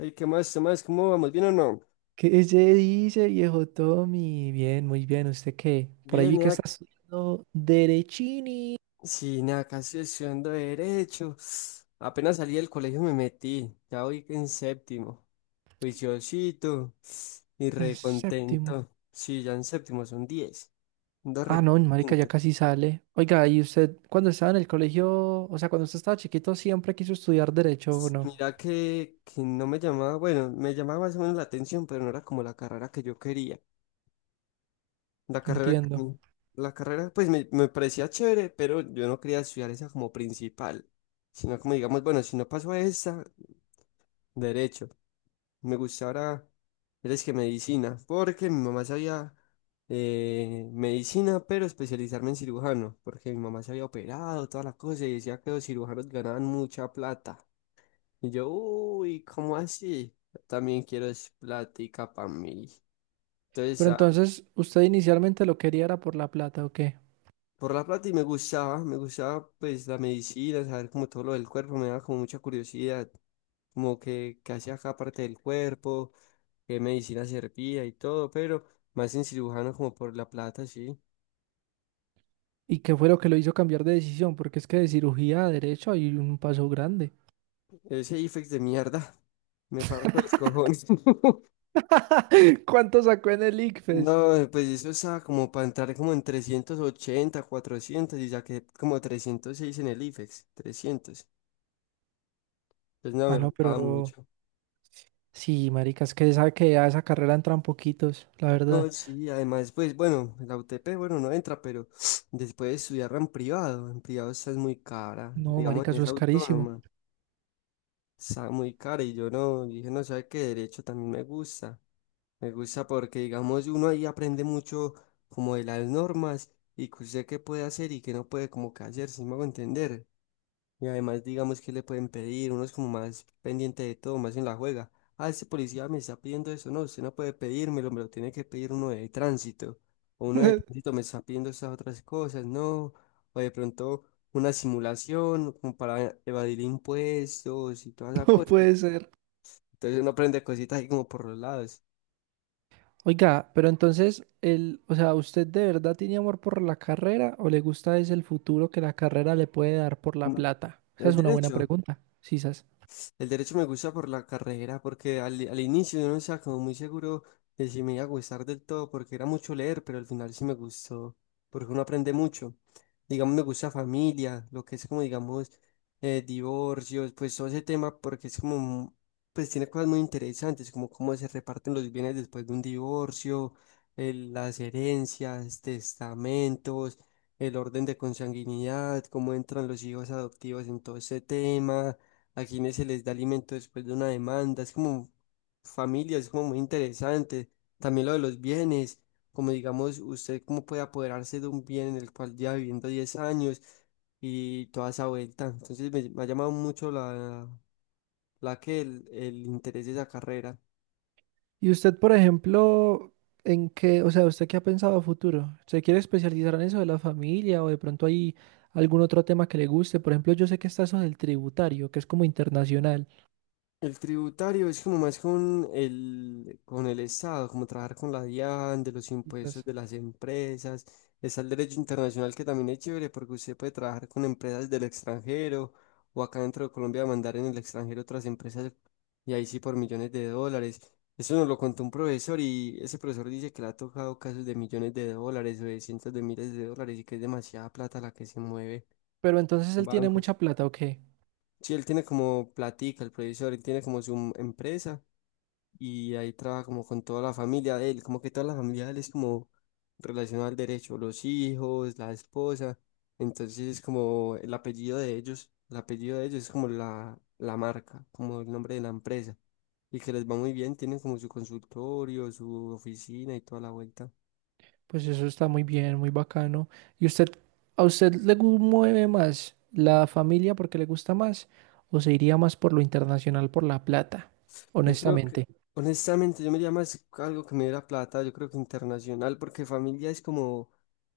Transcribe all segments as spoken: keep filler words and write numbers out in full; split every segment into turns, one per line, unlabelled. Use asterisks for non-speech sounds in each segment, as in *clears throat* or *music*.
Ey, ¿qué más? ¿Qué más? ¿Cómo vamos? ¿Bien o no?
¿Qué se dice, viejo Tommy? Bien, muy bien. ¿Usted qué? Por ahí
Bien,
vi que
ya,
está estudiando Derechini
sí, nada, casi estudiando Derecho. Apenas salí del colegio me metí. Ya voy en séptimo. Juiciosito y
en séptimo.
recontento. Sí, ya en séptimo son diez. Ando
Ah, no, marica, ya
recontento.
casi sale. Oiga, ¿y usted cuando estaba en el colegio, o sea, cuando usted estaba chiquito, siempre quiso estudiar Derecho o no?
Mira que, que no me llamaba, bueno, me llamaba más o menos la atención, pero no era como la carrera que yo quería. La carrera, que a
Entiendo.
mí- La carrera pues me, me parecía chévere, pero yo no quería estudiar esa como principal, sino como digamos, bueno, si no paso a esa, derecho. Me gustaba ahora, eres que medicina, porque mi mamá sabía eh, medicina, pero especializarme en cirujano, porque mi mamá se había operado, todas las cosas, y decía que los cirujanos ganaban mucha plata. Y yo, uy, ¿cómo así? Yo también quiero es plática para mí. Entonces,
Pero entonces, ¿usted inicialmente lo quería era por la plata o qué?
por la plata y me gustaba, me gustaba pues la medicina, saber como todo lo del cuerpo, me daba como mucha curiosidad, como que, qué hacía cada parte del cuerpo, qué medicina servía y todo, pero más en cirujano como por la plata, sí.
¿Y qué fue lo que lo hizo cambiar de decisión? Porque es que de cirugía a Derecho hay un paso grande.
Ese I F E X de mierda, *laughs* me parto los cojones. *laughs*
*laughs* ¿Cuánto sacó en el I C F E S?
No, pues eso estaba como para entrar como en trescientos ochenta cuatrocientos y saqué como trescientos seis en el I F E X, trescientos. Pues no,
Ah,
me
no,
faltaba
pero
mucho.
sí, marica, es que sabe que a esa carrera entran poquitos, la verdad.
No, sí, además, pues bueno, la U T P, bueno, no entra, pero *sniffs* después de estudiarla en privado, en privado esa es muy cara,
No,
digamos,
marica,
en
eso
esa
es carísimo.
autónoma, está muy cara y yo no, dije, no, sabe qué derecho también me gusta, me gusta porque, digamos, uno ahí aprende mucho como de las normas y que usted qué puede hacer y qué no puede como que hacer, si me hago entender, y además, digamos que le pueden pedir, uno es como más pendiente de todo, más en la juega. Ah, ese policía me está pidiendo eso, no, usted no puede pedírmelo, me lo tiene que pedir uno de tránsito. O uno de tránsito
*laughs*
me está pidiendo esas otras cosas, no. O de pronto una simulación como para evadir impuestos y todas esa
No
cosas.
puede ser.
Entonces uno aprende cositas ahí como por los lados.
Oiga, pero entonces, el, o sea, ¿usted de verdad tiene amor por la carrera o le gusta es el futuro que la carrera le puede dar por la
Mm.
plata? Esa
El
es una buena
derecho.
pregunta, sisas.
pues, El derecho me gusta por la carrera, porque al, al inicio yo no estaba como muy seguro de si me iba a gustar del todo, porque era mucho leer, pero al final sí me gustó, porque uno aprende mucho. Digamos, me gusta familia, lo que es como, digamos, eh, divorcios, pues todo ese tema, porque es como, mu- pues tiene cosas muy interesantes, como cómo se reparten los bienes después de un divorcio, el- las herencias, testamentos, el orden de consanguinidad, cómo entran los hijos adoptivos en todo ese tema, a quienes se les da alimento después de una demanda. Es como familia, es como muy interesante. También lo de los bienes, como digamos, usted cómo puede apoderarse de un bien en el cual lleva viviendo diez años y toda esa vuelta. Entonces me, me ha llamado mucho la, la que el, el interés de esa carrera.
Y usted, por ejemplo, ¿en qué, o sea, ¿usted qué ha pensado a futuro? ¿Se quiere especializar en eso de la familia o de pronto hay algún otro tema que le guste? Por ejemplo, yo sé que está eso del tributario, que es como internacional.
El tributario es como más con el, con el Estado, como trabajar con la DIAN, de los impuestos
Quizás.
de las empresas. Está el derecho internacional que también es chévere porque usted puede trabajar con empresas del extranjero o acá dentro de Colombia mandar en el extranjero otras empresas y ahí sí por millones de dólares. Eso nos lo contó un profesor y ese profesor dice que le ha tocado casos de millones de dólares o de cientos de miles de dólares y que es demasiada plata la que se mueve
Pero entonces
en
él tiene
bancos.
mucha plata, ¿o qué?
Sí, él tiene como platica, el profesor, él tiene como su em-, empresa y ahí trabaja como con toda la familia de él, como que toda la familia de él es como relacionada al derecho, los hijos, la esposa, entonces es como el apellido de ellos, el apellido de ellos es como la, la marca, como el nombre de la empresa, y que les va muy bien, tienen como su consultorio, su oficina y toda la vuelta.
Pues eso está muy bien, muy bacano. ¿Y usted, a usted le gu- mueve más la familia porque le gusta más? ¿O se iría más por lo internacional, por la plata?
Yo creo que,
Honestamente.
honestamente, yo me iría más a algo que me diera plata, yo creo que internacional, porque familia es como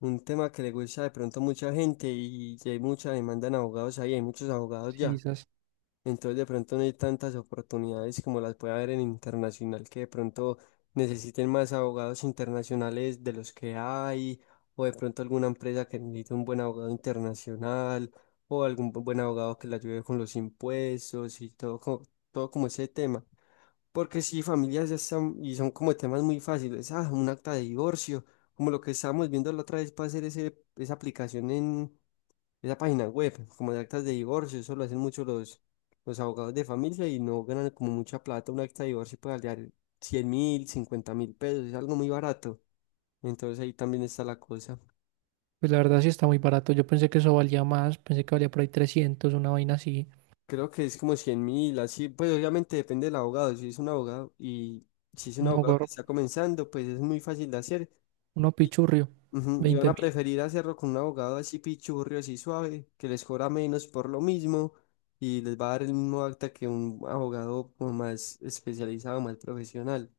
un tema que le gusta de pronto a mucha gente y hay mucha demanda en abogados ahí, hay muchos abogados
Sí,
ya.
esas.
Entonces de pronto no hay tantas oportunidades como las puede haber en internacional, que de pronto necesiten más abogados internacionales de los que hay, o de pronto alguna empresa que necesite un buen abogado internacional, o algún bu- buen abogado que le ayude con los impuestos y todo, co- todo como ese tema. Porque si familias ya están, y son como temas muy fáciles, ah, un acta de divorcio, como lo que estábamos viendo la otra vez para hacer ese, esa aplicación en esa página web, como de actas de divorcio, eso lo hacen mucho los, los abogados de familia y no ganan como mucha plata, un acta de divorcio puede valer cien mil, cincuenta mil pesos, es algo muy barato, entonces ahí también está la cosa.
Pues la verdad sí está muy barato. Yo pensé que eso valía más. Pensé que valía por ahí trescientos, una vaina así.
Creo que es como cien mil, así, pues obviamente depende del abogado, si es un abogado y si es un
No,
abogado que
gorro.
está comenzando, pues es muy fácil de hacer.
Uno pichurrio.
Ujú. Y van a
veinte mil.
preferir hacerlo con un abogado así pichurrio, así suave, que les cobra menos por lo mismo y les va a dar el mismo acta que un abogado como más especializado, más profesional.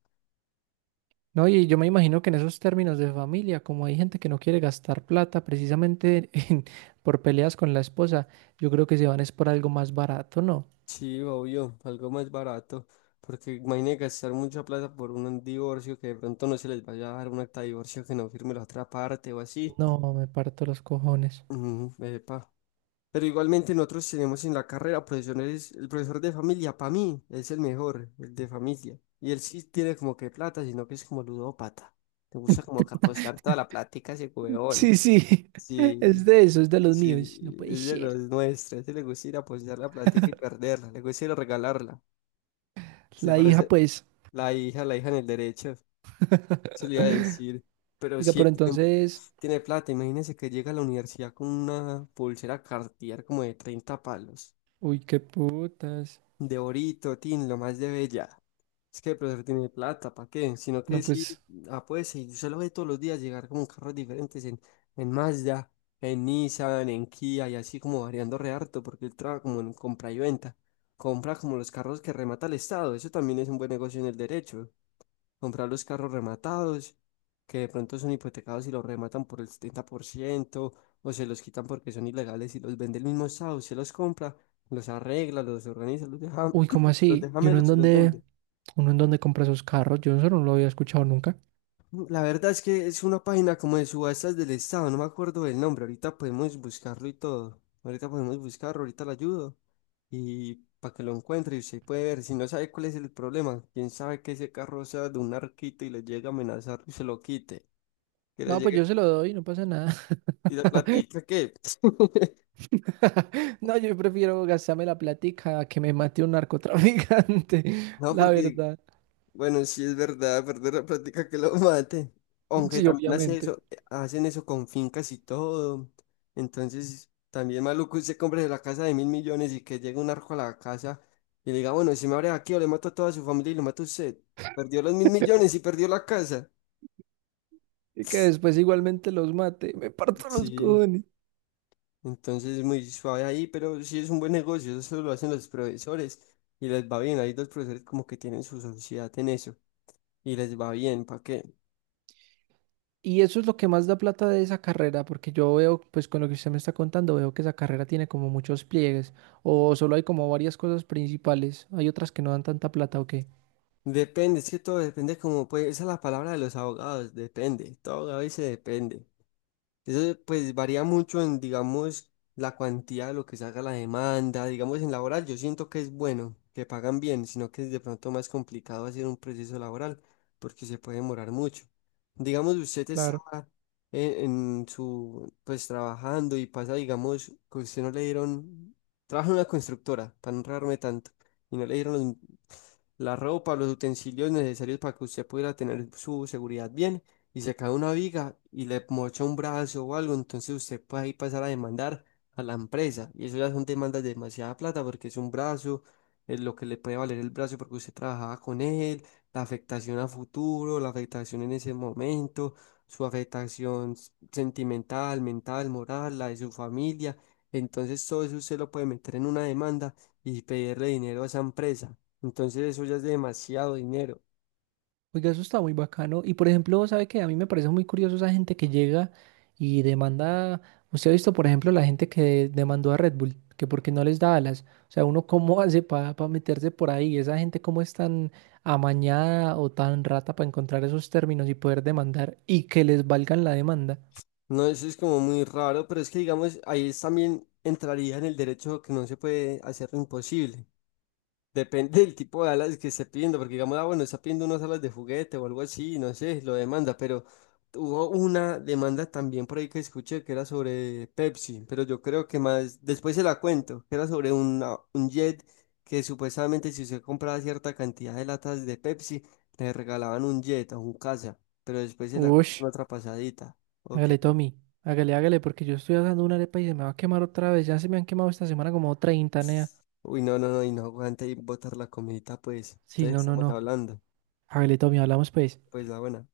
No, y yo me imagino que en esos términos de familia, como hay gente que no quiere gastar plata precisamente *laughs* en- por peleas con la esposa, yo creo que se van es por algo más barato, ¿no?
Sí, obvio, algo más barato, porque imagínate gastar mucha plata por un divorcio que de pronto no se les vaya a dar un acta de divorcio que no firme la otra parte o así.
No, me parto los cojones.
Ujú, epa. Pero igualmente nosotros tenemos en la carrera profesores, el profesor de familia para mí es el mejor, el de familia. Y él sí tiene como que plata, sino que es como ludópata. Te gusta como que apostar toda la plática a ese huevón.
Sí, sí, *laughs*
Sí,
es de eso, es de los míos. No
sí,
puede
es de
ser.
los nuestros. A ese le gusta ir a apostar la plática y perderla. Le gusta ir a regalarla. Se
La hija,
parece
pues.
la hija, la hija en el derecho. Se le iba a
*laughs*
decir. Pero
Oiga,
sí, él
pero
tiene,
entonces,
tiene plata. Imagínense que llega a la universidad con una pulsera Cartier como de treinta palos.
uy, qué putas.
De orito, tin, lo más de bella. Es que el profesor tiene plata, ¿para qué? Sino que
No,
sí,
pues,
ah, pues sí, usted lo ve todos los días llegar como carros diferentes en, en Mazda, en Nissan, en Kia y así como variando re harto, porque él trabaja como en compra y venta. Compra como los carros que remata el Estado, eso también es un buen negocio en el derecho comprar los carros rematados, que de pronto son hipotecados y los rematan por el setenta por ciento o se los quitan porque son ilegales y los vende el mismo Estado, se los compra, los arregla, los organiza, los deja,
uy, ¿cómo
*clears throat* los
así?
deja
¿Y uno en
melos y los
dónde,
vende.
uno en dónde compra esos carros? Yo eso no lo había escuchado nunca.
La verdad es que es una página como de subastas del Estado, no me acuerdo del nombre, ahorita podemos buscarlo y todo, ahorita podemos buscarlo, ahorita le ayudo y para que lo encuentre y usted puede ver, si no sabe cuál es el problema, quién sabe que ese carro sea de un arquito y le llegue a amenazar y se lo quite. Que le
No, pues yo se
llegue.
lo doy, no pasa nada.
Y la plática que, *laughs*
*laughs* No, yo prefiero gastarme la platica a que me mate un narcotraficante, *laughs*
no,
la
porque,
verdad.
bueno, sí es verdad, perder la plática que lo mate. Aunque
Sí,
también hace
obviamente.
eso, hacen eso con fincas y todo. Entonces, también maluco usted compre la casa de mil millones y que llegue un arco a la casa y le diga, bueno, si me abre aquí o le mato a toda su familia y lo mato a usted. Perdió los mil millones y perdió la casa.
Y que después igualmente los mate, me parto los
Sí,
cojones.
entonces muy suave ahí, pero sí es un buen negocio, eso lo hacen los profesores y les va bien. Ahí los profesores como que tienen su sociedad en eso. Y les va bien, ¿para qué?
Y eso es lo que más da plata de esa carrera, porque yo veo, pues con lo que usted me está contando, veo que esa carrera tiene como muchos pliegues, o solo hay como varias cosas principales, hay otras que no dan tanta plata, ¿o qué?
Depende, es que todo depende como pues, esa es la palabra de los abogados, depende, todo abogado dice depende. Eso pues varía mucho en, digamos, la cuantía de lo que se haga la demanda. Digamos, en laboral yo siento que es bueno, que pagan bien, sino que es de pronto más complicado hacer un proceso laboral porque se puede demorar mucho. Digamos, usted está
Claro.
en, en su, pues trabajando y pasa, digamos, que usted no le dieron, trabaja en una constructora, para no enredarme tanto, y no le dieron los- la ropa, los utensilios necesarios para que usted pudiera tener su seguridad bien y se cae una viga y le mocha un brazo o algo, entonces usted puede ahí pasar a demandar a la empresa. Y eso ya son demandas de demasiada plata porque es un brazo, es lo que le puede valer el brazo porque usted trabajaba con él, la afectación a futuro, la afectación en ese momento, su afectación s- sentimental, mental, moral, la de su familia. Entonces todo eso usted lo puede meter en una demanda y pedirle dinero a esa empresa. Entonces eso ya es demasiado dinero.
Oiga, eso está muy bacano. Y por ejemplo, ¿sabe qué? A mí me parece muy curioso esa gente que llega y demanda. Usted ha visto, por ejemplo, la gente que demandó a Red Bull, que porque no les da alas. O sea, uno cómo *laughs* hace para meterse por ahí. Esa gente cómo es tan amañada o tan rata para encontrar esos términos y poder demandar y que les valgan la demanda.
No, eso es como muy raro, pero es que digamos, ahí es también entraría en el derecho que no se puede hacer lo imposible. Depende del tipo de alas que esté pidiendo, porque digamos, ah, bueno, está pidiendo unas alas de juguete o algo así, no sé, lo demanda, pero hubo una demanda también por ahí que escuché que era sobre Pepsi, pero yo creo que más, después se la cuento, que era sobre una- un jet que supuestamente si usted compraba cierta cantidad de latas de Pepsi, le regalaban un jet a un casa, pero después se la cuento
Ush,
en otra pasadita. Ok.
hágale, Tommy. Hágale, hágale, porque yo estoy haciendo una arepa y se me va a quemar otra vez. Ya se me han quemado esta semana como treinta, nea.
Uy, no, no, no, y no aguanta y botar la comidita, pues.
Sí,
Entonces
no, no,
estamos
no.
hablando,
Hágale, Tommy, hablamos pues.
pues la buena.